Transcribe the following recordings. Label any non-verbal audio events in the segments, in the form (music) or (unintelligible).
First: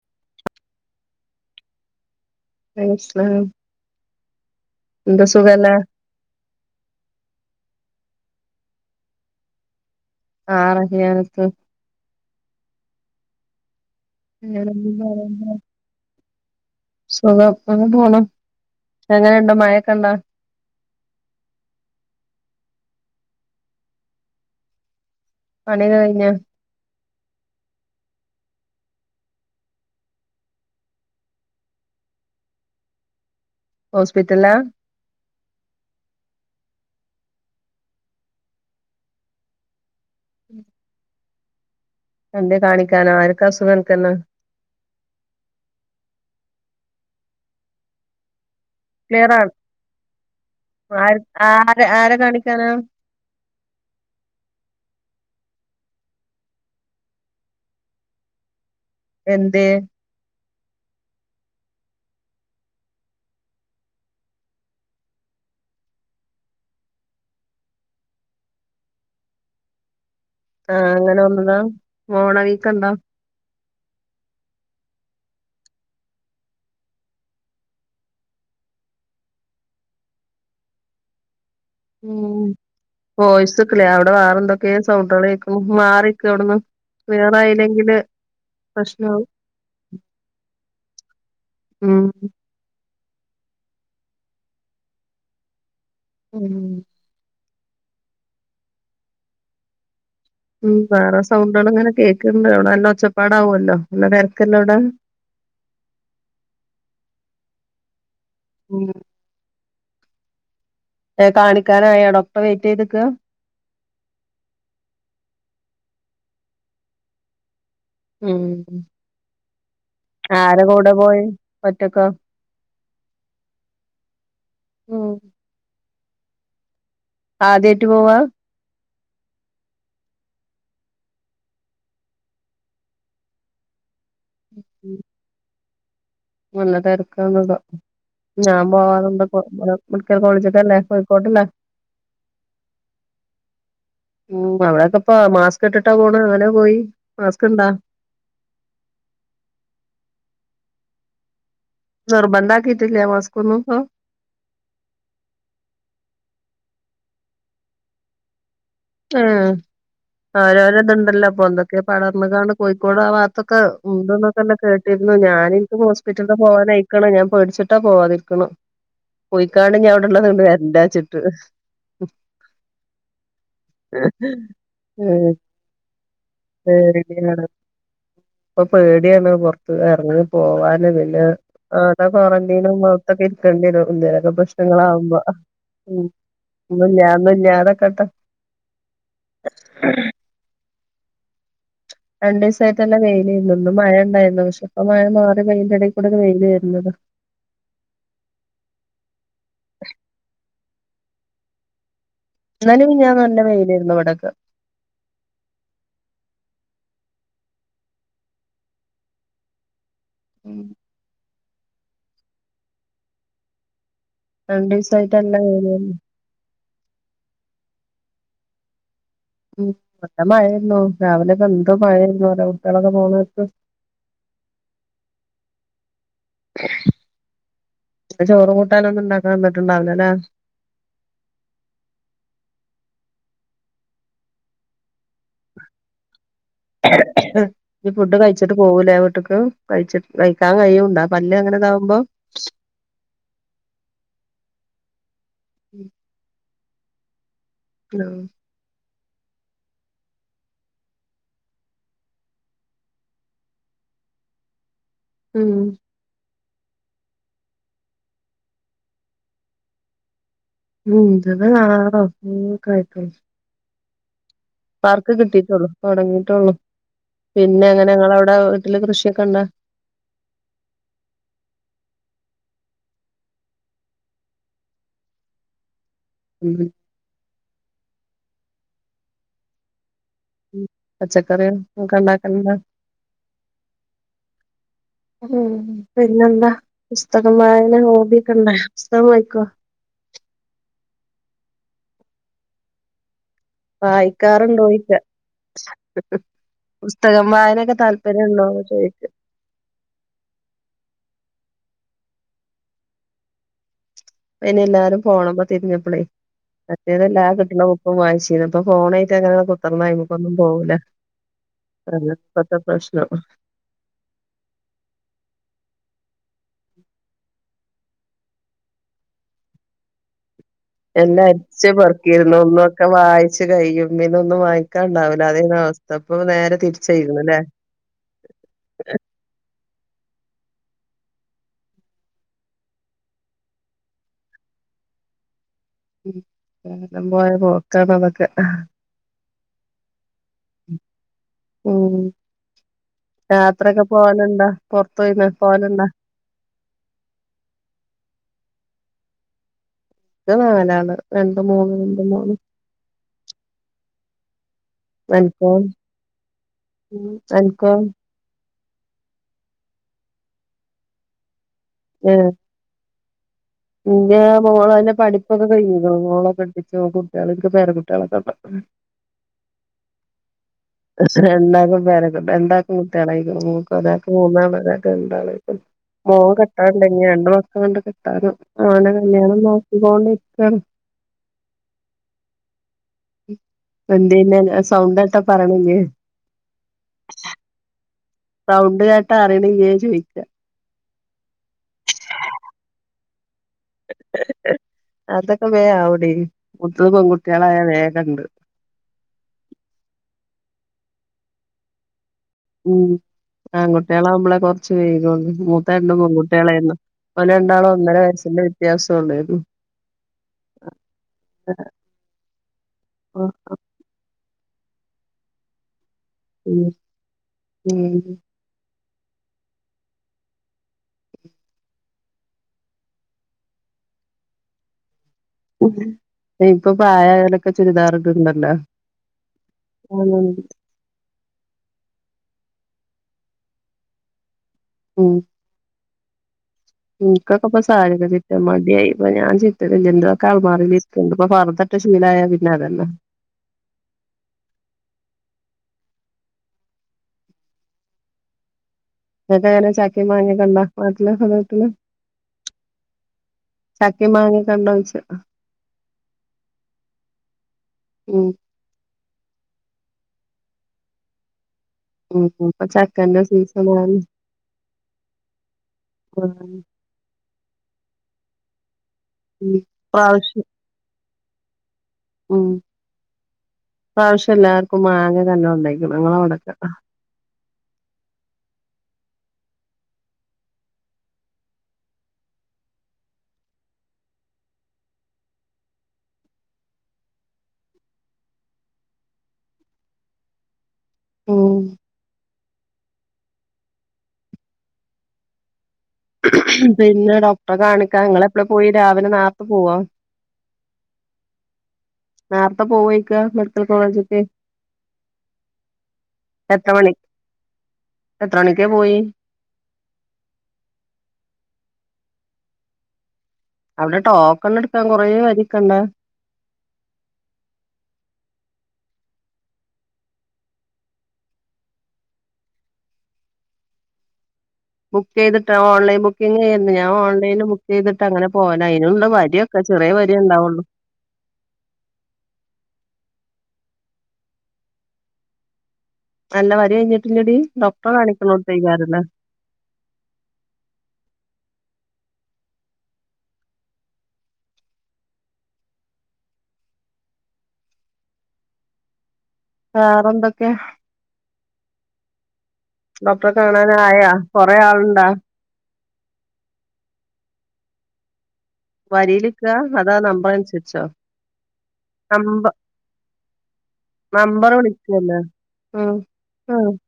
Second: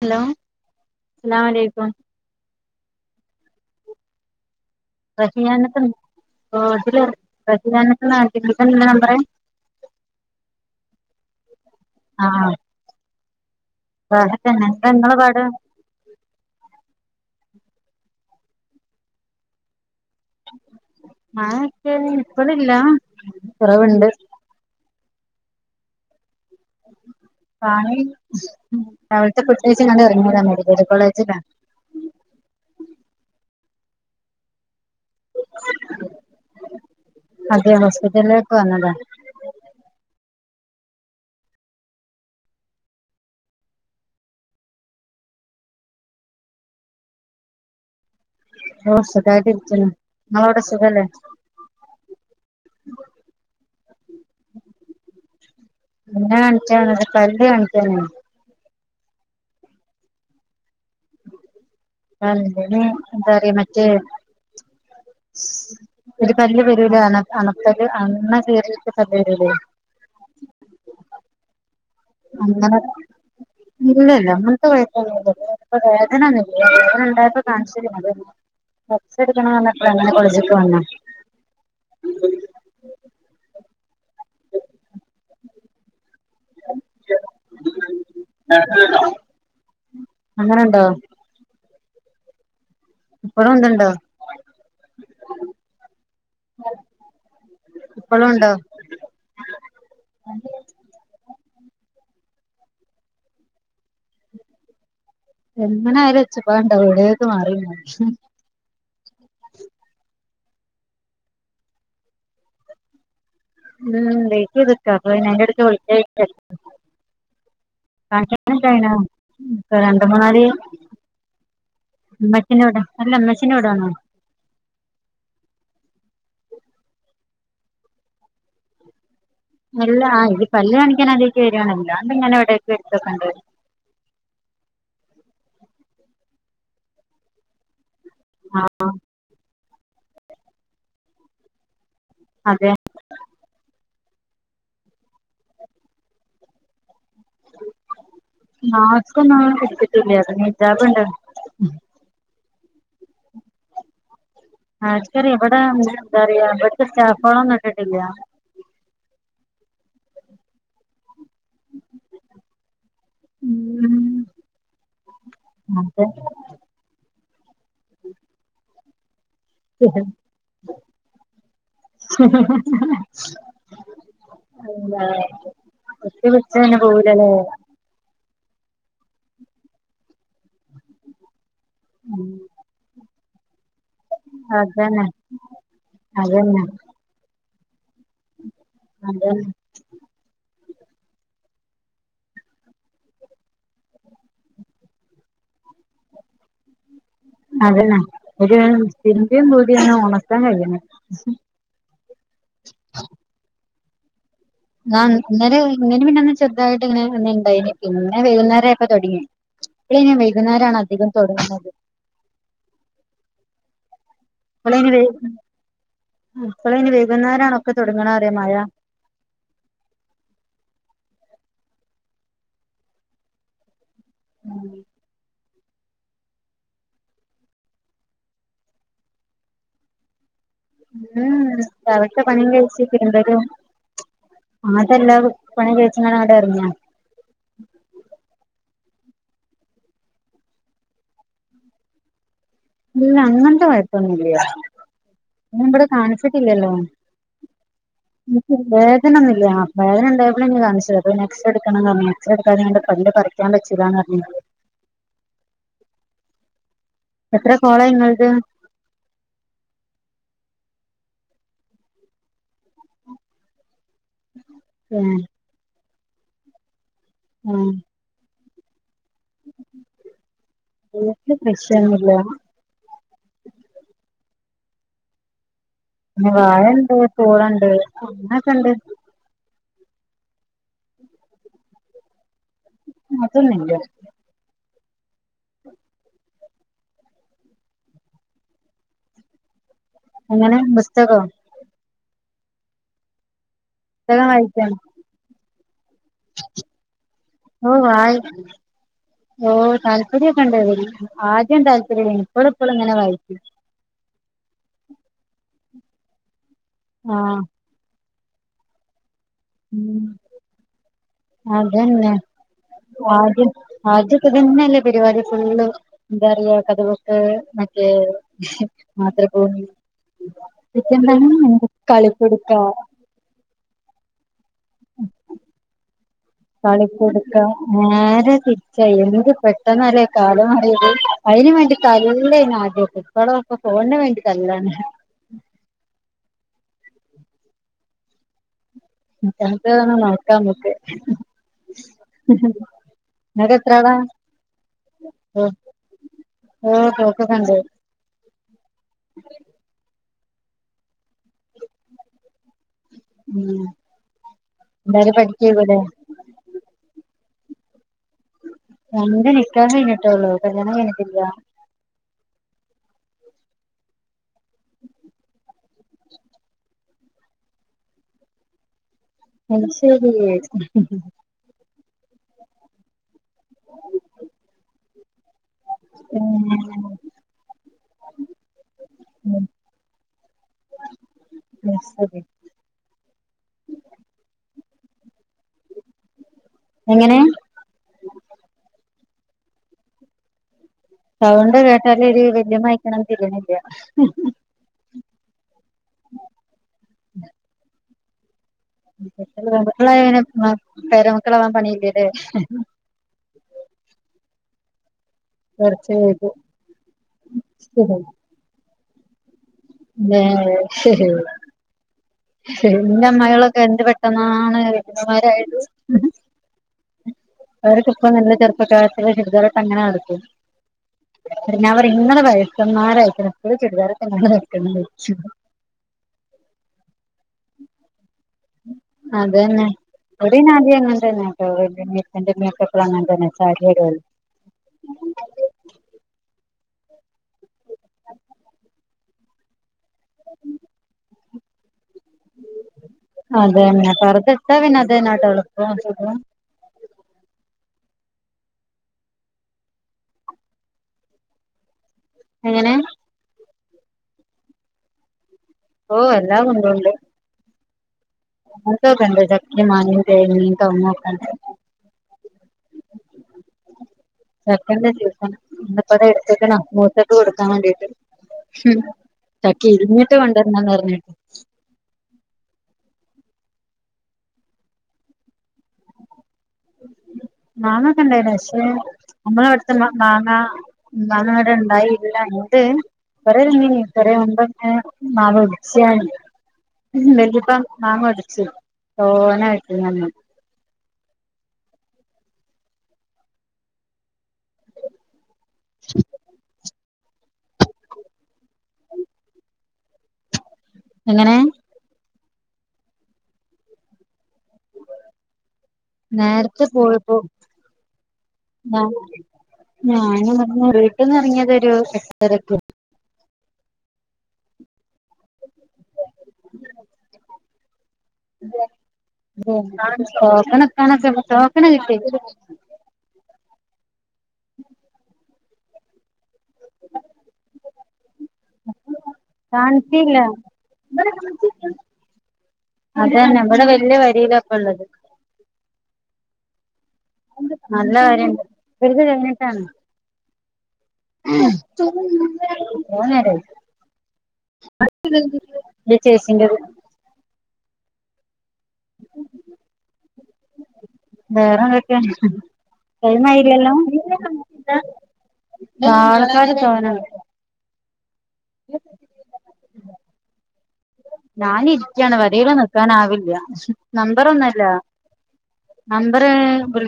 Hello അസലാമു അലൈക്കും. വഅലൈക്കും സലാം റഹിയാനത്ത് അതില് റഹിയാനത്ത് എന്നാ കാണിക്കുന്നത്. ഇതാ നിന്റെ നമ്പർ? ആഹ് റഹിയാനത്ത്. ആഹ് റാഹത്തന്നെ എന്താ ഇങ്ങളെ പാട്? വേറെന്താ? സുഖം ഇങ്ങനെ പോണ്. എങ്ങനെയുണ്ട് മഴയൊക്കെഉണ്ടോ? മഴയൊക്കെ ഇപ്പളില്ല. കുറവുണ്ട്. പണീക്ക കഴിഞ്ഞോ? പണി രാവില ഫുഡ്കയിച്ച് ഇറങ്ങിയതാ മെഡിക്കൽ കോളേജിലാ ഹോസ്പിറ്റലിലാ അതെ ഹോസ്പിറ്റലിപ്പാ വന്നതാ ഉം (unintelligible) എന്തേ കാണിക്കാനോ ആർക്ക അസുഖം അൻക്കന്ന ഓ ക്ലിയറാ സുഖമായിട്ടരികണ് ഇങ്ങളവിടെ സുഖല്ലേ ആര് ആരെ ആരെ കാണിക്കാനാ എൻ്റെ പല്ല് കാണിച്ചാനേനി എന്തെ (unintelligible) ഒരു പല്ല് വരൂലെ അന അനപല്ല് അണ (unintelligible) ആഹ അങ്ങനെ വന്നതാ മോണ അങ്ങനെ വീക്കണ്ടാ ഇല്ലല്ല അങ്ങനത്തെ കുയപ്പം ഒന്നും ഇല്ല ഇപ്പോ വേദന ഇല്ലാ വേദന ഉണ്ടായപ്പോ കാണിച്ചതാ റസ്റ്റ്‌ ഇടക്കണം പറഞ്ഞപ്പോ അങ്ങനെ കോളജ്ക്ക് വന്നാ ഉം വോയിസു ക്ലിയർ അല അവിടെ വേറെ എന്തൊക്കെയ സൗണ്ടാൽ കേൾക്കേണ് മാറി അവിടന്ന് ക്ലിയർ ആയില്ലെങ്കില് പ്രശ്നമാവും അങ്ങനണ്ടോ ആം പ്പളും (unintelligible) ണ്ടോ ഉം എപ്പോളും ഉണ്ടോ ഉം വേറെ സൗണ്ടള് ഇങ്ങനെ കേൾകണ്ട് അവിടെ നല്ല ഒച്ചപാട് ആവുമല്ലോ നല്ല തിരക്കല്ലോടടെ എങ്ങനെയാലും ഉച്ചപ്പാട് ഉണ്ടാവും എവിടെയൊക്ക് മാറിന്നാലും ഉം ഏ കാണിക്കാനായോ ഡോക്ടറെ വെയിറ്റ്യ്ക്കാ ഉം വെയ്റ്റത്ക്കാ പിന്നെ (unintelligible) (unintelligible) രണ്ട് മൂന്നാല് ആരെ കൂടെ പോയി ഒറ്റക്കോ അല്ല ഉമ്മച്ചിടെ വീടാണ് ഉം ആദ്യമായിട്ടു പോവാ അല്ല ആ ഇത് പല്ല് കാണിക്കൻ ആത്യമാ യിട്ട് വരാന്നല്ലോ അന്ന് ഇവിടെ എടുത്തുന്നുണ്ട് ഉം നല്ല തെരക്കാണ് ഞാൻ ആ പോവാറുണ്ട് മെഡിക്കൽ കോളേജിലാ കോയിക്കോട്ട്ലാ അതെ ഉ അവിടെക്കെപ്പ മാസ്ക് ഇട്ടിട്ടാ പോണ് അങ്ങനെ പോയി മാസ്ക് ഇണ്ടാ മസ്കെന്നും എടുത്തിട്ടില്ല ഇജാബ്ഉണ്ട് നിർബന്ധംമാകീട്ട് മാസ്ക്കൊന്നും പോ ആർക്കറിയാ ഇവിടെ എന്താറിയ ഇവിടത്തെ സ്റ്റാഫോളൊന്നും ഇട്ടിട്ടില്ല ഓരോര ഇതുണ്ടല്ലോ അപ്പൊന്തൊക്കെ പടർന്ന് കാണ്ട് കോഴിക്കോട് ആ വാകത്തൊക്കെ ഉണ്ടന്നൊക്കെ കേട്ടിരുന്നു ഞാനി അതെ ഹോസ്പിറ്റല പോവാനായിക്കന് ഞാൻ പേടിച്ചിട്ടാ പോവാതിരിക്കന് പോയികാണ്ട് അവിടെഉള്ളത് ഇങ്ങട്ട് വരണ്ടാച്ചിട്ട് (unintelligible) പേടിയാണ് (unintelligible) ഇപ്പൊ പേടിയാണ് പുറത്ത് ഇറങ്ങി പോവാന് പിന്നെ അതാ ക്വാറന്റീന് (unintelligible) ഇരിക്കേണ്ടി വരും ലെ അതന്നെ പ്രശ്നങ്ങളാവുമ്പോ ഒന്നൂല്യ ഒന്നൂല്യതിരിക്കട്ടെ അതെ (unintelligible) രണ്ടിസായിട്ട് നല്ല വെയിലേന്നു ഇന്നു മഴ ഇണ്ടായിരുന്നു പക്ഷേ ഇപ്പം മഴ മാറി അതിന്റെ എടിക്കുടെക്കെ വെയിൽവര്ന്ന്താ അതനെ ഒരു തിരുമ്പിംകൂടിയൊന്ന് ണക്കാൻ കഴിയണില്ല ഇന്നലെ മിഞ്ഞാന്നി നല്ല വെയിലിരുന്നു ഇവിടക്കെ ആഹ് ഇന്നലെ ഇങ്ങനെ ഇന്നലെ പിന്നെ ചെറുതായിട്ട് ഇങ്ങനെ ഇണ്ടായിനീ പിന്നെ വൈകുന്നേരായപ്പം തൊടങ്ങി ഇവിടെ വൈകുന്നേരാണ് അധികം തൊടങ്ങ്ണത് രണ്ട്സായിട്ട് നല്ല വെയിലായിരുന്നു ഇപ്പളൈൻ വൈകുന്നേരിണൊക്കെ തൊടങ്ങണ മഴ ഉംനല്ല മഴയായിരുന്നു രാവിലെയൊക്കെ എന്ത് മഴായിരുന്നു കുട്ട്യാളൊക്കെ പോണനേരത്ത് ഉം (unintelligible) ഇന്ന് ചോറും കൂട്ടാനൊന്നുണ്ടാക്കൻ നിന്നിട്ടണ്ടാവില്ലല്ലേ ഉം രാവില്ത്തെ പണികഴച്ച് തിരുബലും ആദ്യല്ല പണി കൈച്ച്ങ്ങാണ്ട് ആണ്ട് എറങ്ങ (unintelligible) ഈ ഫുഡ് കഴിച്ചിട്ട് പോകൂലേ വീട്ട്ക്ക് കഴിച്ചി കഴിച്ചാൻ കഴിയുണ്ടാ പല്ല് അങ്ങനെ ഇതാവുമ്പോ ഇല്ല അങ്ങനത്തെ കൊയപ്പോന്നൂല്യ പിന്നെ ഇവിടെ കാണിച്ചിട്ടില്ലല്ലോ ഹെലൊ വേദനയൊന്നുല്ല ആഹ് വേദന ഇണ്ടായപ്പളെന്നെ കാണിച്ചെ അപ്പ പിന്നെഎക്സ്റേ ഇട്ക്കണം പറഞ്ഞ് എക്സറ എടുക്കാഞാണ്ട് പല്ല് പറിക്ക ക്കാൻ പറ്റൂലാന്ന് പറഞ്ഞ് ഉം എത്ര കോളയി നിങ്ങളത് ഇന്റേത് ആറോ ഏയോ ഒക്കെ ആയിക്ക്ണ് വർക്ക് ഏഹ് കിട്ടീട്ടൊള്ളു തൊടങ്ങിയിട്ടൊള്ളു പിന്നെ അങ്ങനെ ഇങ്ങളവിടെ വീട്ടില് കൃഷിയൊക്കെണ്ടൊ വീടിൽ കൃഷി ഒന്നും ഇല്ല പിന്നെ വാഴ ഇണ്ട് പൂളണ്ട് അനൊക്കെണ്ട് ഉം പച്ചക്കറിഒക്കെ ഇണ്ടാക്കൽ ഉണ്ടോ അതൊന്നുല്ല ഉം പിന്നെന്താ പുസ്തകം വായന ഹോബി ഒക്കെ ണ്ടൊ പുസ്തകം വായിക്കൊ എങ്ങനെ പുസ്തകൊ പുസ്തകം വായിക്കാണ് വായിക്കാറുണ്ടോയിച്ച പുസ്തകം ഓ വായനൊക്കെ വായി താല്പര്യംണ്ടോ ചോയിക്ക ഓ താല്പര്യംക്കെണ്ട് വ ആദ്യം താല്പര്യല്ലേനി ഇപ്പള് ഇപ്പള് ഇങ്ങനെ വായിക്കു ഇപ്പയിൻ എല്ലാരും ഫോൺമ്മേ തിരിഞ്ഞപ്പളേ മറ്റേത് എല്ലാ ആഹ് കിട്ടണ ബു ക്കും വായിച്ചീനി ഇപ്പ ഫോണ് ആയിട്ടങ്ങനെ കു ത്തർന്നാല് ഉം നായ്മക്കൊന്നും പോകൂല അതാ ഇപ്പത്തെ പ്രശ്നം ആദ്യൊക്കെ ഇതന്നെ അല്ലെ പരിപാടി ഫുള്ളു യെന്തറിയ കഥ ബുക്ക്‌ മാധ്ർഭൂമി എല്ലാം അരിച്ച് പെറുക്കിയിരുന്നു അന്നൊക്കെ വായി ച്ച് കഴിയും പിന്നെ ഒന്നും വായികാണ്ടാവൂല അതേന്നു അവസ്ഥ ഇപ്പം നേ കളികുടുക്ക നേരെ തിരിച്ചായി എത്ന്ര് പെട്ടെന്നല്ലേ കാലം മറിയത് അതിനന് വേണ്ടി തല്ലേനി ആദ്യൊക്കെ ഇവിടെ ഇപ്പ ഫോണിന് വേണ്ടി തല്ലാണ് ഉം കാലം പോയ പോക്കാ ണതൊക്കെ തന്നത നോക്കാമ്മക്ക് യാത്രക്കെ പോവല്ണ്ടാ പൊറത്ത പോയിന പോവല്ണ്ടാ ആഹ് പോക്കൊക്കെണ്ട് നാലാള് രണ്ട് മൂന്ന് രണ്ട് മൂന്ന് ഉം എന്തായാലും അൻക്കോ? പഠിക്കേക്കുല്ലേ അൻക്കോ? എന്റെ നികാഹ് കഴിഞ്ഞിട്ടൊള്ളൂ കല്യാണം കഴിഞിട്ടില്ല ഏഹേ ഇന്റെ മോളനെ പഠിപ്പൊക്കെ കയ്ഞ്ഞ്ക്ണു മോളെ കെട്ടിച്ച് ഓകുട്ട്യാളി ഇൻക് പേര കുട്ട്യാളൊക്കണ്ട്. അത് ശെരി. രണ്ടാക്കും പേരക്ക് രണ്ടാക്കും കുട്ട്യാളയ്ക്ണ്, ക് ഒരാക്ക് മൂന്നാള് ഒരാക് രണ്ടാളയ്ക്ക്ണ്. മോ കെട്ടാണ്ട്ഞ്ഞ് രണ്ട് മക്കള്ണ്ട് കെട്ടാന്, മോന്റെ കല്യാണം നോക്കികോണ്ടിര്ക്കാണ്. അഹ്സെരി എന്ത്യെന്നെ സൗണ്ടേട്ടാ പറിണ്ല്ലേ? എങ്ങനെ? സൗണ്ട് കേട്ടാ അറിണില്ല്യാ ചോയ്ക്ക. സൗണ്ട് കേട്ടാലൊര് വല്ലിമ്മയ്ക്ക്ണ് തിരിണില്ല. അതൊക്കെ വേം അവൊടി, കുട്ട്യള് പെൺകുട്ട്യാളായ വേകെണ്ട്. പെങ്കുട്ടിയളായ പിന പേരമക്കളാവാൻ പണില്ലലെ. മ് ആങ്കുട്ട്യാളാവുമ്പളെ കൊറ്ച്ച് വെയ്കൊള്ളു കുറച്ച് മൂത്തണ്ടും ഇത് പെങ്കുട്ട്യാളേയ്ന്നു ഓലണ്ടാളും ഒന്നര വയസിന്റെ വ്യത്യാസൊള്ളായര്ന്ന് ങ്ങ്ഹേ ന്റെ അമ്മായാളൊക്കെന്ത് പെട്ടെന്നാണ് വല്യമ്മമാരായത് ഉം ഓരക്കപ്പ നല്ല ചെർപ്പകാര്ത്ത്യാള്, ചുര്താറ്ട്ടക്കെങ്ങനെ നടക്കും. ഞാ പറ്യു ങ്ങള് വയസ്സമ്മാരയ്ക്ക്ണ്, പ്പളും ചുര്ദാറ്ട്ട്ങ്ങനെ നടക്കാണ്. ഇപ്പ പ്രായായോലൊക്കെ ചുരിദാറ്ട് ണ്ടല്ലോ? അതെന്നെ, ഇവടിനാദ്യങ്ങൻതന്നെ. (unintelligible) മ് ഇൻകൊക്കെപ്പം സാര്യൊക്കെ ചിറ്റാൻ മടിയായി. ഇപ്പ ഞാൻ ചിറ്റലില്ല, ന്റതൊക്കെ ആൽമാറീലിര്ക്ക്ണ്ട്. ഇപ്പ ഫർതട്ട് ശീലായ പിന്നതെന്നെ. അതെന്നെ, പർതട്ടാപിന്നെ അതെന്നെടെളെളു എൾപം സുഖും. ഇങ്ങക്കെങ്ങനാ ചാക്കിം മാങ്ങൊക്കണ്ട നാട്ട്ല് ങ്ങ വ്ട്ട്ല്? എങ്ങനെ? ചക്കിം, മാങ്ങിക്കൊണ്ടോയ്ച്ച. ഓ എല്ലാം കുന്തൂണ്ട് മ് അങ്ങൻതൊക്കണ്ട്, ചക്കിം, മാങ്ങിം, തേങ്ങിം, കൗങ്ങൊക്കണ്ട്. മ് മ് ഇപ്പ ചക്കന്റെ സീസണാണ്. ചക്കന്റെ സീസൺ ന്ന്പതെട്ത്ക്ണാ മൂത്ത കൊട്ക്കാമാണ്ടീട്ട്, മ്ഹ് ചക്ക ഇര്ഞ്ഞിട്ട് ഇപ്രാവശ്യം കൊണ്ടൊര്ണംന്നറ്ഞ്ഞ്ണ്. മ് ഇപ്രാവ്ശ്യം എല്ലാർക്കും മാങ്ങക്കെ നല്ലോം ണ്ടായ്ക്ക്ണ് ഇങ്ങളവ്ടക്കണ്ടോ? മാങ്ങക്കെണ്ടായിന് പക്ഷെ നമ്മളെവട്ത്ത മാങ്ങ മാങ്ങ വടെ ണ്ടായീല്ല, ണ്ട്. കൊറേ തിന്നീനി കൊറേ മുമ്പൊക്കെ മാവൊട്ച്ചാഞ്ഞി വല്ല്യപ്പ മാങ്ങൊട്ച്ച് തോനെ കിട്ടീനന്ന് മ് (inaudible) പിന്നെ ഡോക്ടറെ കാണിക്കാ ഇങ്ങളെപ്പെളെ പോയി, രാവിലെ നാർത്ത പോവോ? എങ്ങനെ? നേർത്തെ പോവോയ്ക്ക മെഡിക്കൽകോളേജ്ക്ക്? നേര്ത്തെ എത്ര മണി പോയ് പ്പൊ എത്ര മണിക്കാ ന പോയി ഞാൻ ർഞ്ഞ, വീട്ട്ന്നെർങ്ങ്യെതൊരു എട്ടരക്ക്. അവ്ടെ ടോക്കണ് ട്ക്കാൻ കൊറേ വരിക്കണ്ടേ? ട്ടോക്കണ് ട്കാനൊക്കെ, ട്ടൊക്കണ് ട്ടി. ബുക്കെയ്തിട്ട ഓൺലൈൻ ബുക്കിങ്ങേര്ന്ന്, ഞാ ഓൺലൈന് ബുക്കെയ്തിട്ടങ്ങനെ പോവലാ. അയ്നുണ്ട് വ ക്ക ചെറിയ വരിയെ ണ്ടാവുള്ളു അതാണ് നമ്മള് വല്ല്യെ വരിയിലാപ്പള്ളത് നല്ല വരിഴ്ഞ് നല്ല വെരാണ് വെറുത കഴിഞ്ഞിട്ടാണ് (unintelligible) ലെ ചേച്ചിന്റെത് വേറെ ന്തൊക്കെ വേറെന്തൊക്കെ ഡോക്ടറെ ടൈമായില്ലല്ലോ കാണാനായാ കൊറേ ആളുണ്ടാ ആള്ക്കാര് തോനണ്ട് വരിയ്ല്ക്കാ അതോ നമ്പറൻസര്ച്ചോ ഞാനിര്ക്കാണ് വരീലൊന്നും നിക്കാനാവില്ല നമ്പറ നമ്പർ ന്നൊല്ല വിളിക്കല്ലേ ഉം നമ്പറ് ഉം വി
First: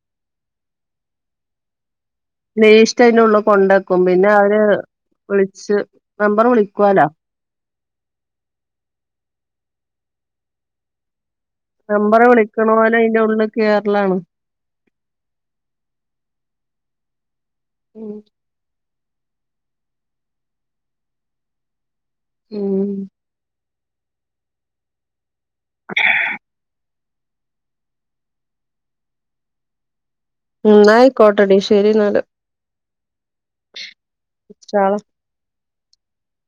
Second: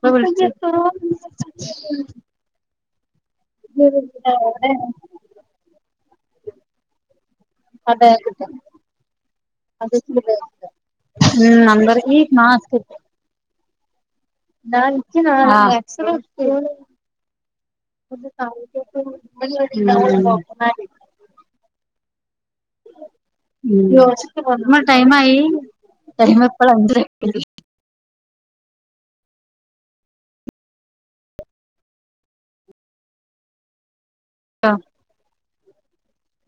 പ്പം വിൾ ലീസ്റ്റ് അയ്ന്റുള്ള് കൊണ്ടക്കും പിന്നെ അവര് വിളിച്ച് നമ്പർ വിളിക്കുവാലോ (unintelligible) ഉം നമ്പർലി മാസ്ക് ന്റെ ഉള്ള്ക്ക്‌ കേറലാണ് (unintelligible) ഉം ഉം ഉം ങ്ങടൈമായി ടൈമ പ്പളാ (unintelligible) ന്നായിക്കോട്ടടിശരി ന്നാല്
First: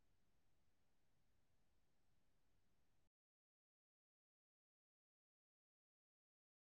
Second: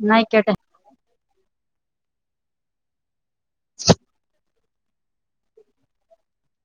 ന്നായ്ക്കോട്ടെ (inaudible)